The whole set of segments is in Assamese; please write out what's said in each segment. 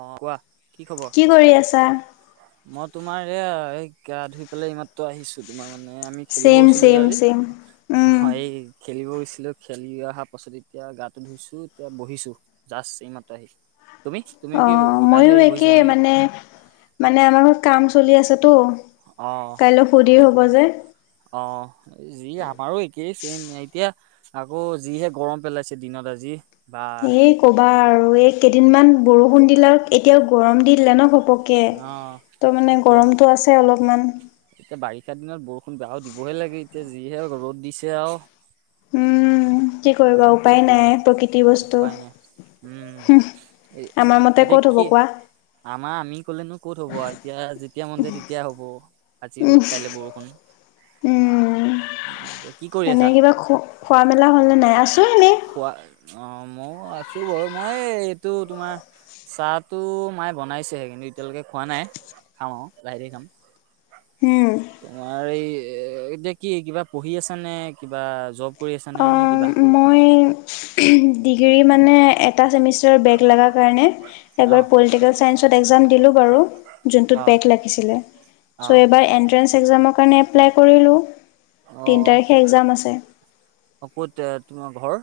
অ কোৱা কি কৰি আছা মই তোমাৰ এ এই গা ধুই পেলাই এই মাত্ৰ আহিছো তোমাৰ মানে এ আমি খেলিব ছেম গৈছিলো যে ছেম আজি ছেম। উম। হয়। খেলিব গৈছিলো খেলি অহা পাছত এতিয়া গাটো ধুইছো এতিয়া বহিছো জাষ্ট এইমাত্ৰ আহি তুমি তুমি অ কি গা ধুই ময়ো আহি বহিছা একে নেকি? মানে মানে আমাৰ ঘৰত কাম চলি আছে অ কাইলৈ সুধিৰ হব যে অ যি আমাৰো একেই চেইম এতিয়া আকৌ যিহে গৰম পেলাইছে দিনত আজি বা এই কবা আৰু এই কেইদিনমান বৰষুণ দিলে এতিয়াও গৰম দি দিলে ন ঘপ পক অ ত মানে এতিয়া গৰমতটো আছে অলপমান এতিয়া বাৰিষা দিনত বৰষুণ বেয়াও দিবহে লাগে এতিয়া যিহে ৰ'দ দিছে আৰু উম কি বা কৰিবা কি উপায় ক'বা। নাই প্ৰকৃতি বস্তু উপায় নাই উম আমাৰ মতে এতিয়া ক'ত হ'ব কি কোৱা। আমাৰ আমি কলেনো ক'ত হ'ব এতিয়া যেতিয়া মন যায় তেতিয়া হ'ব আজি উম। ৰ'দ কাইলৈ বৰষুণ উম, এ কি কৰি এনে আছা কিবা খো খোৱা মেলা হল নে নাই আছো এনেই খোৱা অ মই আছো বাৰু মই এইটো তোমাৰ চাহটো মায়ে বনাইছেহে কিন্তু এতিয়ালৈকে খোৱা নাই খাম আৰু বাহতে খাম উম। তোমাৰ এই এতিয়া কি কিবা পঢ়ি আছা নে কিবা জব কৰি আছা নে নে কিবা অ' মই ডিগ্ৰী মানে এটা চেমিষ্টাৰ বেগ লগাৰ কাৰণে অ এবাৰ পলিটিকেল চায়ঞ্চত এক্সাম দিলোঁ বাৰো, জোনটো অ বেক লাগিছিলে। অ চ এইবাৰ এণ্ট্ৰেন্স এক্সাম কাৰণে এপ্লাই কৰিলোঁ তিনি তাৰিখে একজাম আছে অ ক'ত তোমাৰ ঘৰ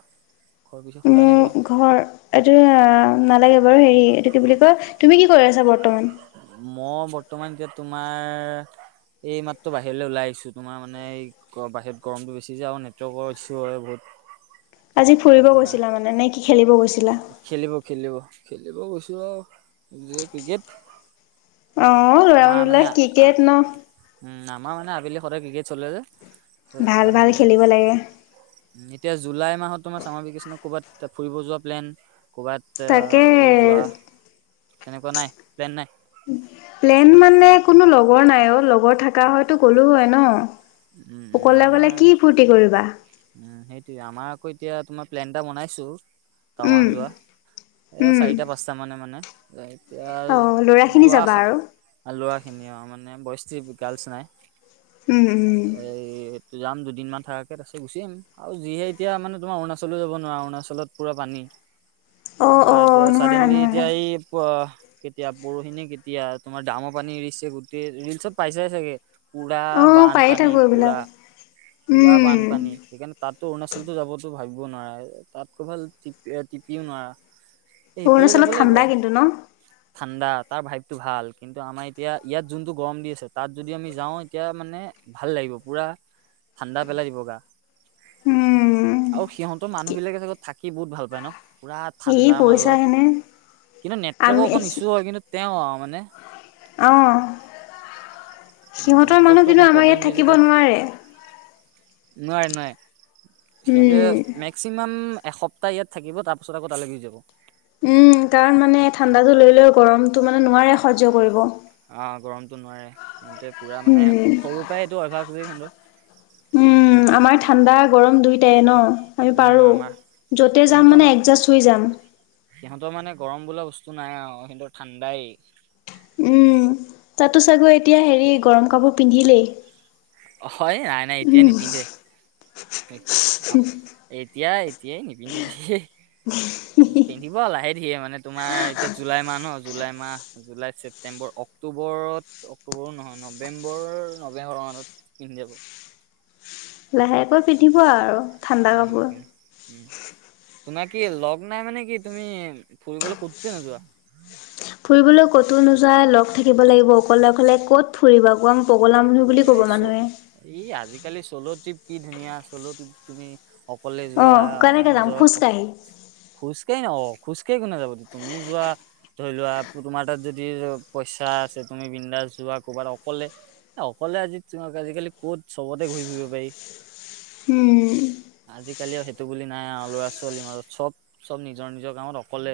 ঘৰৰ পিছে সোধাই নাই বাৰু মোৰ ঘৰ এইটো নালাগে বাৰু হেৰি এইটো কি বুলি কয় তুমি কি কৰি আছা বৰ্ত মই বৰ্তমান এতিয়া তোমাৰ এই মাত্ৰ বাহিৰলৈ ওলাই আহিছো তোমাৰ মানে এই বাহিৰত গৰমতটো বেছি যে আৰু নেটৱৰ্কৰ ইছু হয় বহুত আজি ফুৰিব সেইটো কাৰণে গৈছিলা মানে নে কি খেলিব গৈছিলা? খেলিব খেলিব খেলিব গৈছো ও ক্ৰিকেট অ লৰা আমাৰ মানুহবিলাক ক্ৰিকেট ন মা মানে আবেলি সদায় কি কি চলে যে। ভাল ভাল ই খেলিব লাগে। এতিয়া জুলাই মাহত তোমাৰ চামৰ বিকেচনত ক'ৰবাত ফুৰিব যোৱা প্লেন কৰ'ৰবাত তাকে যোৱা তেনেকুৱা নাই প্লেন নাই? প্লেন মানে কোনো লগৰ নাই অ লগৰ থকা হয়তো গ'লো হয় ন উম উম অকলে অকলে আমাৰ কি ফূৰ্তি কৰিবা উম সেইটোয়ে আমাৰ আকৌ এতিয়া তোমাৰ প্লেন এটা বনাইছো উম টাৱাং যোৱা এ উম চাৰিটা পাঁচটা মানে মানে এতিয়া অ ল'ৰাখিনি যাবা আৰু যোৱা ল'ৰাখিনি আৰু মানে বইস ট্ৰিপ গাৰ্লচ নাই উম উম এই যাম দুদিনমান থাকা কে তাৰ পাছত গুচিম আহিম আৰু যিহে এতিয়া মানে তোমাৰ অৰুণাচলো যাব নোৱাৰা অৰুণাচলত পুৰা পানী অ এতিয়া চডেনলি এতিয়া এই প কেতিয়া পৰহি নে কেতিয়া তোমাৰ ডামৰ পানী এৰিছে গোটেই ৰিল চব পাইছাই চাগে পুৰা অ পায়ে বানপানী থাকো পুৰা এইবিলাক পুৰা উম বান পানী সেইকাৰণে তাতো অৰুণাচলত যাবো ভাবি ব নোৱাৰে তাত ক' ভাল টিপ টিপিও নোৱাৰা। এইফালে যাব অৰুণাচলত লাগিব ঠাণ্ডা কিন্তু ন? ঠাণ্ডা তাৰ ভাইভটো ভাল কিন্তু আমাৰ এতিয়া ইয়াত যোনটো গৰম দি আছে তাত যদি আমি যাওঁ এতিয়া মানে ভাল লাগিব পুৰা ঠাণ্ডা পেলাই দিব গা উম আৰু সিহতৰ মানুহ সি বিলাকে চাগত থাকি বহুত ভাল পায় ন? পুৰা ঠাণ্ডাৰ পইচা মাজত হেনে কিন্তু নেটৱৰ্কৰ আমি অকণ ইছ্যু হয় কিন্তু তেওঁ আহ মানে অঁ সিহঁতৰ মানুহ নেটৱৰ্কটো কিন্তু অকণ আমাৰ প্ৰব্লেম ইয়াত দিছে থাকিব তাত নোৱাৰে নোৱাৰে নোৱাৰে উম সিহঁতে মেক্সিমাম এসপ্তাহ ইয়াত থাকিব তাৰপিছত আকৌ তালৈ গুচি যাব। উম কাৰণ মানে ঠাণ্ডাটো লৈ লৈ গৰমতটো মানে নোৱাৰে সজ্য কৰিব। অ গৰমতটো নোৱাৰে সহতে পুৰা মানে উম, সৰুৰ পৰাই এইটো অভ্যাস হৈছে কিন্তু উম আমাৰ ঠাণ্ডা গৰম দুইটাই ন আমি উম পাৰো আমাৰ যতে যাম সিহঁতৰ মানে মাত একজাষ্ট শই যাম। সিহঁতৰ মানে গৰম বোলা বস্তু নাই আৰু সিহঁত ঠাণ্ডাই উম তাতো চাগৈ এতিয়া হেৰি গৰম কাপোৰ পিন্ধিলেই হয় নাই নাই এতিয়াই উম, নিপিন্ধে আহ এতিয়াই এতিয়াই নিপিন্ধে দেই পিন্ধিব লাহে ধিয়ে মানে তোমাৰ এতিয়া জুলাই মাহ ন জুলাই মাহ মাহ জুলাই ছেপ্টেম্বৰ অক্টোবৰত অক্টোবৰো নহয় নৱেম্বৰ নৱেম্বৰৰ মানত পিন্ধি যাব লাহেকৈ পিন্ধিব আৰু ঠাণ্ডা পিন্ধিব কাপোৰ। পাৰে ও তোমাক কি লগ নাই মানে কি তুমি ফুৰিবলৈ কতো নোযোৱা ফুৰিবলৈ ক'তো নোযায় লগ থাকিব লাগিব অকলে অকলে ক'ত ফুৰিবা কোৱা পগলা মানুহ এ বুলি ক'ব চ মানুহে ই আজিকালি চ'ল' ট্ৰিপ কি ধুনীয়া চ'ল' ট্ৰিপ তুমি সকলে যোৱা অ', কেনেকে যাম এনজয় খোজকাঢ়ি। খোজ কে নকঅ খোজকাঢ়ি ন যাব তুমি যোৱা ধৰি লোৱা তোমাৰ তাত যদি পইচা আছে তুমি বিন্দাছ যোৱা ক'ৰবাত অকলে অকলে আজি তোমাক আজিকালি ক'ত চবতে ঘূৰি ফুৰিব উম, পাৰি আজিকালিও সেইটো বুলি নাই আৰু ল'ৰা ছোৱালীৰ মাজত চব চব নিজৰ নিজৰ কামত অকলে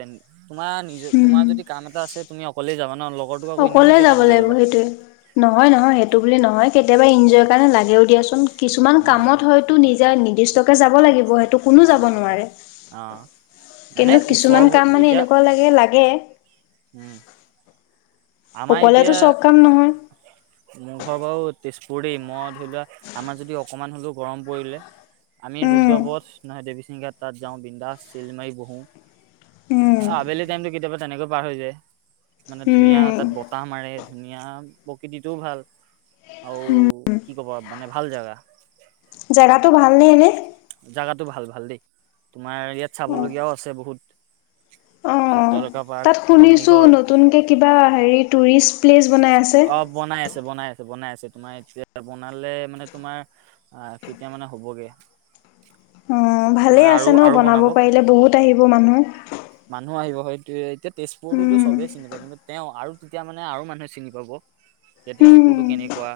তোমাৰ নিজ তোমাৰ উম। যদি কাম এটা আছে তুমি অকলেই যাবা ন। লগৰটোক আকৌ এনে এনে অকলে কিয় যাব টানি লৈ লাগিব যাবা সেইটোৱে। নহয় নহয় সেইটো বুলি নহয় কেতিয়াবা ইনজয়ৰ কাৰণে লাগেও দিয়াচোন কিছুমান উম কামত হয়তো নিজে নিৰ্দিষ্ট যাব লাগিব সেইটো কোনো অ যাব সেইটো নোৱাৰে অ মানে কিন্তু কিছুমান ওচৰবোৰ কাম মানে এতিয়া এনেকুৱা লাগে লাগে উম আমাৰ অকলেতো এতিয়া চব কাম নহয়। মোৰ ঘৰ বাৰু তেজপুৰ দেই মই ধৰি লোৱা আমাৰ যদি অকণমান হ'লেও গৰম পৰিলে। আমি উম ৰুদ্ৰপথ নহয় দেৱীসিংঘাট তাত যাওঁ বিন্দা তিলমাৰি বহো। উম আবেলি টাইমতটো কেতিয়াবা তেনেকৈ পাৰ হৈ যায়। উম ম ধুনীয়া প্ৰকৃতিটোও ভাল আৰু কি ক'ব মানে ভ ভাল জাগা‌। জেগাতটো ভালনে এনে। জাগাতটো ভাল ভাল দেই তোমাৰ ইয়াত চাবলগীয়াও আছে বহুত। অঁ চিত্ৰলেখা পাৰ্ক তাত শুনিছো অগ্নিগড় নতুনকে কিবা হেৰি টুৰিষ্ট। প্লেজ বনাই আছে। অ বনাই আছে বনাই আছে বনাই আছে তোমাৰ এতিয়া বনালে মানে তোমাৰ কেতিয়া মানে হ'বগে। অ ভালে মানে আৰু আছে ন আৰু বনাব পাৰিলে বহুত আহিব মানুহ। হয় এতিয়া তেজপুৰতোতো উম চবেই চিনি পায় কিন্তু তেওঁ আৰু তেতিয়া মানে আৰু মান। তে উম কেনেকোৱা।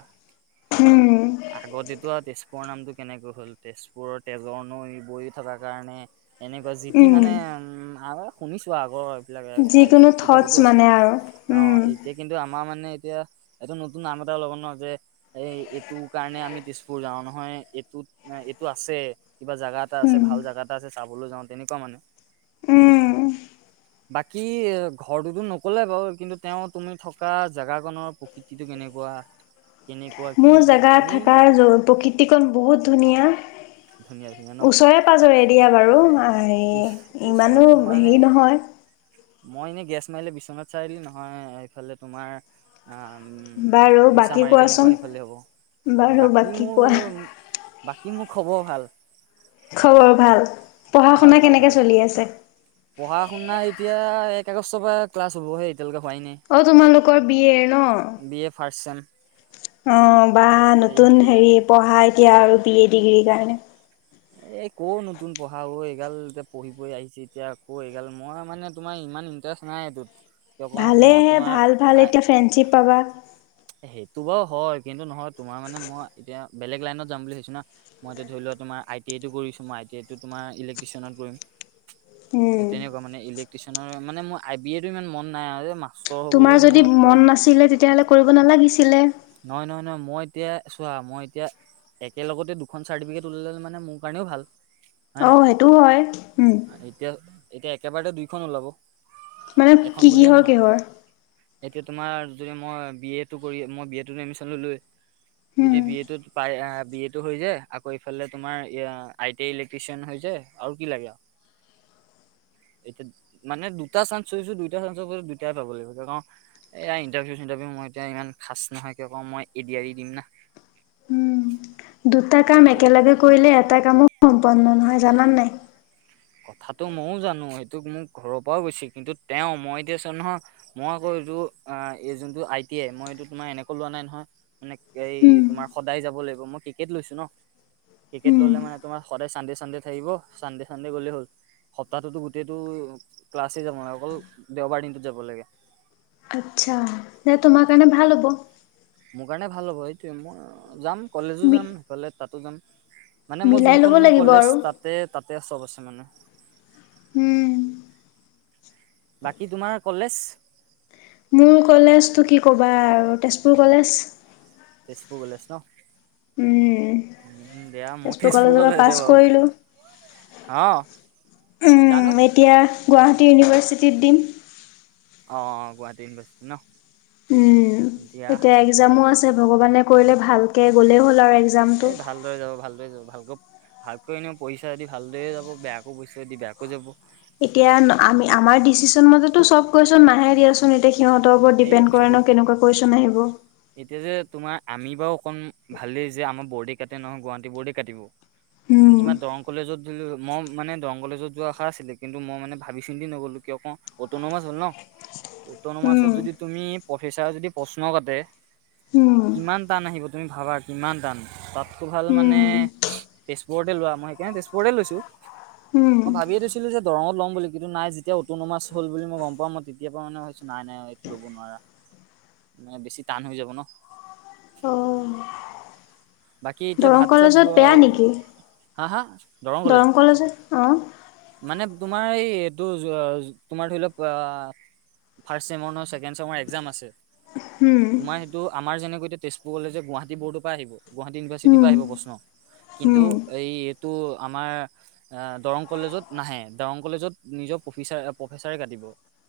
উম। আগতেতো আৰু তেজপুৰৰ নামতটো কেনেকৈ হ'ল তেজপুৰৰ তেজৰ ন বৈ থকাৰ কাৰণে। এনেকুৱা জিতি উম, মানে উম আৰু শুনিছো আগৰ যিবিলাক আই টি যিকোনো থটছ আইকিতাপতো আছে মানে আৰু অ উম, এতিয়া কিন্তু আমাৰ মানে এতিয়া এটো নতুন নাম এটা ল'ব ন যে এই এইটো কাৰণে আমি তেজপুৰ যাও নহয় ম এইটোত এইটো আছে কিবা জাগা এটা আছে উম, ভাল জাগা এটা আছে চাবলৈ যাওঁ তেনেকুৱা মানে উম বাকী ঘৰটোতো নকলে বাৰু কিন্তু তেওঁ তুমি থ থকা জোগাখনৰ প্ৰকৃতিটো কেনেকুৱা কেনে মোৰ জেগা থকা প্ৰকৃতিকণ বহুত ধুনীয়া ধুনীয়া ধুনীয়া ন ওচৰে পাজৰে দিয়া বাৰু ওচ হাযি ওচৰত ইমানো মানে হেৰি নহয়। মই এনেই গেছ মাৰিলে বিশ্বনাথ চাৰিলি নহয় এইফালে তোমাৰ। অ বাৰু মিছা বাকী মাৰি কোৱাচোন? তেনেকুৱা সেইফালে হ'ব। বাৰু বাকী কোৱা। কি মোৰ খবৰ ভাল। খবৰ ভাল। পঢ়া ভাল শুনা ভাল কেনেকে ভাল চলি আছে? পঢ়া শুনা এতিয়া। এক আগষ্টৰ পৰা ক্লাছ হব সেই অ তোমালোকৰ বিয়ে ন বি এ ফাৰ্ষ্ট চেম অ বা নতুন এইটোৱে হেৰি পঢ়া এতিয়া আৰু বি এ ডিগ্ৰ্ৰী কাৰণে এই ক নতুন পঢ়া এইগাল এতিয়া পঢ়ি পঢ়ি আহিছে এতিয়া আকৌ এই গাল মই মানে তোমাৰ। ইমান ইণ্টাৰেষ্ট নাই এইটোত। কিয় কওঁ ভালে মই হে তোমাৰ ভাল ভাল এতিয়া ফ্ৰেণ্ডশ্বিপ পাবা। সেইটো বাৰু হয় কিন্তু নহয় তোমাৰ মানে মই এতিয়া বেলেগ লাইনত যাম বুলি ভাবছো না মই এতিয়া ধৰি লোৱা তোমাৰ। আই টি আইটো কৰিছো মই টিইটো তোমাৰ ইক্ট্ৰিচিয়নত কৰিম। উম। তেনেকুৱা মানে ইলেক্ট্ৰিচিয়নৰ মানে মোৰ আই বি এ ইমান মন নাই আৰু মা তোমাৰ যদি মন নাছিলে তেতিয়াহ'লে কৰিব নালাগিছিলে নহয় নহয় নহয় মই এতিয়া চোৱা, মই এতিয়া একে লগতে দুখন চাৰ্টিফিকেট ওলাল মানে মোৰ কাৰণেও ভাল। হয় আহ নাই সেইটোও হয় উম। এতিয়া এতিয়া একেবাৰতে দুইখন ওলাব। মানে এখন কি বুলিয়ে কিহৰ নহয় কিহৰ? এতিয়া তোমাৰ যদি মই বি এটো কৰি মই বি এ তটো এডমিচন ললো উম যদি বি এ টোত পায় বি এ টো হৈ যায় আকৌ এইফালে তোমাৰ আই টি ইলেক্ট্ৰিচিয়ান হৈ যায় আৰু কি লাগে আৰু। [unintelligible] মানে দুটা [unintelligible] পাব লাগিব এয়া ইণ্টাৰভিউ মই এতিয়া ইমান খাচ নহয় কে কওঁ মই এ দি আৰ ই দিম না। উম দুটা কাম এই একেলগে কৰিলে এটা কামো সম্পন্ন নহয় জানান নাই? কথাটো ময়ো জানো সেইটোক মোক ঘৰৰ পৰাও কৈছে কিন্তু তেওঁ মই এতিয়াছ নহয় মই আ যোনটো আই টি মই এইটো তোমাৰ এনেকে লোৱা নাই নহয় মানে এই উম তোমাৰ সদায় যাব লাগিব মই ক্ৰিকেট লৈছো ন, ক্ৰিকেট উম ললে মানে তোমাৰ সদায় চানডে চানডে থাকিব, চানডে চানডে গ'লে হ'ল। সপ্তাহটোতো গোটেইটো ক্লাছে যাব নালাগে অকল দেওবাৰ দিনটোত যাব লাগে। আচ্ছা, নাই তোমাৰ কাৰণে ভাল হ'ব। মোৰ কাৰণে ভাল হ'ব এইটোৱে মই যাম কলেজো মি যাম, সেইফালে তাতো যাম। মানে মই মিলাই ল'ব যোনখন মোৰ লাগিব কলেজ আৰু তাতে তাতে চব আছে মানে। হুম। বাকী তোমাৰ কলেজ? মোৰ কলেজটো কি ক'বা আৰু তেজপুৰ কলেজ। তেজপুৰ কলেজ ন। উম উম দিয়া মোৰ তেজপুৰ কলেজৰ পৰা পাছ কলেজতে বাৰু কৰিলো। অ জানো উম, এতিয়া গুৱাহাটী ইউনিভাৰ্চিটিত দিম। অ গুৱাহাটীত বছো ন। উম, দিয়া এতিয়া ভাল একজামো হ'ব আছে ভগৱানে কৰিলে ভালকে গ'লে হল। আৰু এক্সামটো। এ ভালদৰে যাব ভালদৰে যাব ভালকৈ ভালকৈ আনিব পইচা দি ভালদৰে যাব বেয়াকো পইচা দি বেয়াকৈ যাব। এতিয়া আমি আমাৰ ডিচিচন মাজতো চব কুৱেচন নাহে দিয়াচোন এতিয়া সিহতৰ ওপৰত এই ডিপেণ্ড কৰা বহুত ন কেনেকুৱা কুৱেচন আহিব? এতিয়া যে তোমাৰ আমি বাৰু অকমান ভালেই যে আমাৰ বৰ্ডে কাটে নহয় গুৱাহাটী বৰ্ডে কাটিব। কিন্তু উম, তোমাৰ দৰং কলেজত মই মানে দৰং কলেজত যোৱা আশা আছিলে কিন্তু মই মানে ভাবি চিন্তি নগ'লো কিয় ক অট'ন'মাছ হ'ল ন। অটনমাচত উম, যদি তুমি প্ৰফেচাৰ যদি প্ৰশ্ন কাটে উম, কিমান টান আহিব তুমি ভাবা কিমান টান, তাতকৈ ভাল মানে উম, তেজপুৰতে লোৱা মই সেইকাৰণে তেজপুৰতে লৈছোঁ। উম। আছিলো যে দৰংত ল'ম বুলি কিন্তু নাই যেতিয়া অটনমাচ হল বুলি মই গম পাও মই তেতিয়া পৰা মানে ভাবিছো নাই এইটো ল'ব নোৱাৰা। উ [unintelligible] মানে বেছি টান হৈ যাব ন। অ' বাকি এতিয়া দৰং ভাত চাত কলেজত বেয়া নেকি? হা হা! দৰং কলেজত অ। মানে তোমাৰ এই এইটো তোমাৰ ধৰি লওঁক আ ফাৰ্ষ্ট ছেমৰ ন ছেকেণ্ড চেমৰ একজাম আছে। হুম, তোমাৰ সেইটো আমাৰ যেনেকৈ এতিয়া তেজপুৰ কলে যে গুৱাহাটী বৰ্ডৰ পৰা আহিব, গুৱাহাটী ইউনিভাৰ্চিটিৰ হুম, পৰা আহিব প্ৰশ্ন। কিন্তু হুম। এই এইটো আমাৰ দৰং কলেজত নাহে, দৰং কলেজত নিজৰ প্ৰফেচাৰ প্ৰফেচাৰে কাটিব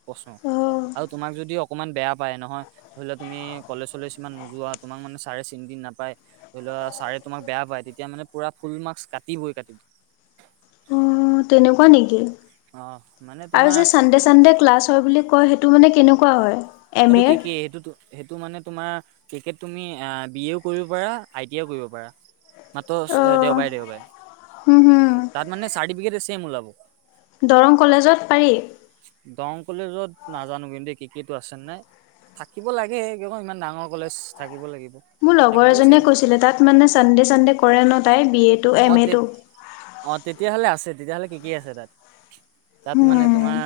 প্ৰশ্ন। অ', আৰু তোমাক যদি অকমান বেয়া পায় নহয় ধৰি লোৱা তুমি কলেজ চলেজ ইমান নোযোৱা তোমাক মানে ছাৰে চিন্তি নাপায় ধৰি লোৱা ছাৰে তোমাক বেয়া পায় তেতিয়া মানে পুৰা ফুল মাৰ্কা কাতি বই কাতিব উম ও তেনেকুৱা নেকি? অ মানে আৰু তোমাৰ যে চান্দে চান্দে ক্লাছ হয় বুলি কৈ হেইটো তোৰ মানে কেনেকুৱা হয় এম সেইটো এৰ? কেকে কি সেইটো সেইটো মানে তোমাৰ ক্ৰিকেট তুমি বি এও কৰিব পাৰা আই টিও কৰিব পাৰা মাত্ৰ অ'। দেওবাৰে দেওবাৰে হুম হুম, তাত মানে চাৰ্টিফিকেট ছেম ওলাব দৰং কলেজত পাৰি দৰং কলেজত নাজানো কিন্তু ক্ৰিকেটো চেন্নাই থাকিব লাগে ক ইমান ডাঙৰ কলেজ থাকিব লাগিব মোৰ লগৰ থাকিবই এজনীয়ে চাগে কৈছিলে তাত মানে চানডে চানডে কৰে ন তাই বি এড টো অ এম এ তে টো অ তেতিয়াহলে আছে তেতিয়াহ'লে কি কি আছে তাত তাত মানে হুম, তোমাৰ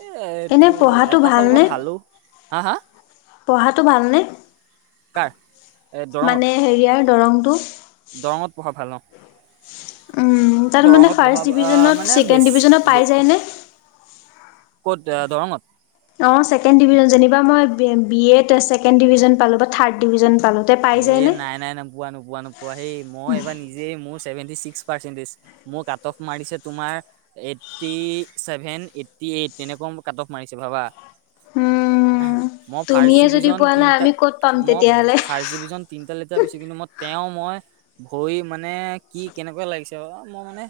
এ এনে এইটো পঢ়াটো এটা ফালৰ পৰা ভালনে? ভালো হা হা পঢ়াটো ভালনে কাৰ এই দৰঙত মানে হেৰিয়াৰ দৰংটো দৰঙত পঢ়া ভাল নওঁ উমতাত মানে ফাৰ্ষ্ট ডিভিজনত মানে ছেকেণ্ড বেছি ডিভিজনত পাই যায়নে ক'ত দৰঙত অ ছেকেণ্ড ডিভিজন যেনিবা মই বি এত ছেকেণ্ড ডিভিজন পালো বা থাৰ্ড ডিভিজন পা এ নাই নাই নোপোৱা নোপোৱা নোপোৱা সেই মই এইবাৰ নিজে মোৰ চেভেন্তি চিক পৰসেন্দিছ মোৰ কাটফ মাৰিছে তোমাৰ এইটি চেভেন এইটি এইট এক কাটফ মাৰিছে ভাবা উম মই ফাৰ্ষ্ট তুমিয়ে যদি ডিভিজন পোৱা নাই আমি ক'ত পাম তেতিয়াহলে তিনটা লেটাৰ পাইছো কিন্তু মই তেওঁ মই ভৰি মানে কি কেনেকুৱা লাগিছে মই মানে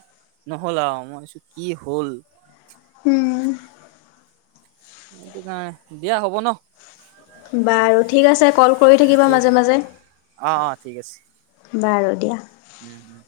নহ'লা মাৰছো কি হ'ল উম। সেইটো কাৰণে। দিয়া হ'ব ন। বাৰু ঠিক আছে কল কৰি থাকিবা মাজে মাজে অ অ ঠিক আছে বাৰু দিয়া। উম হম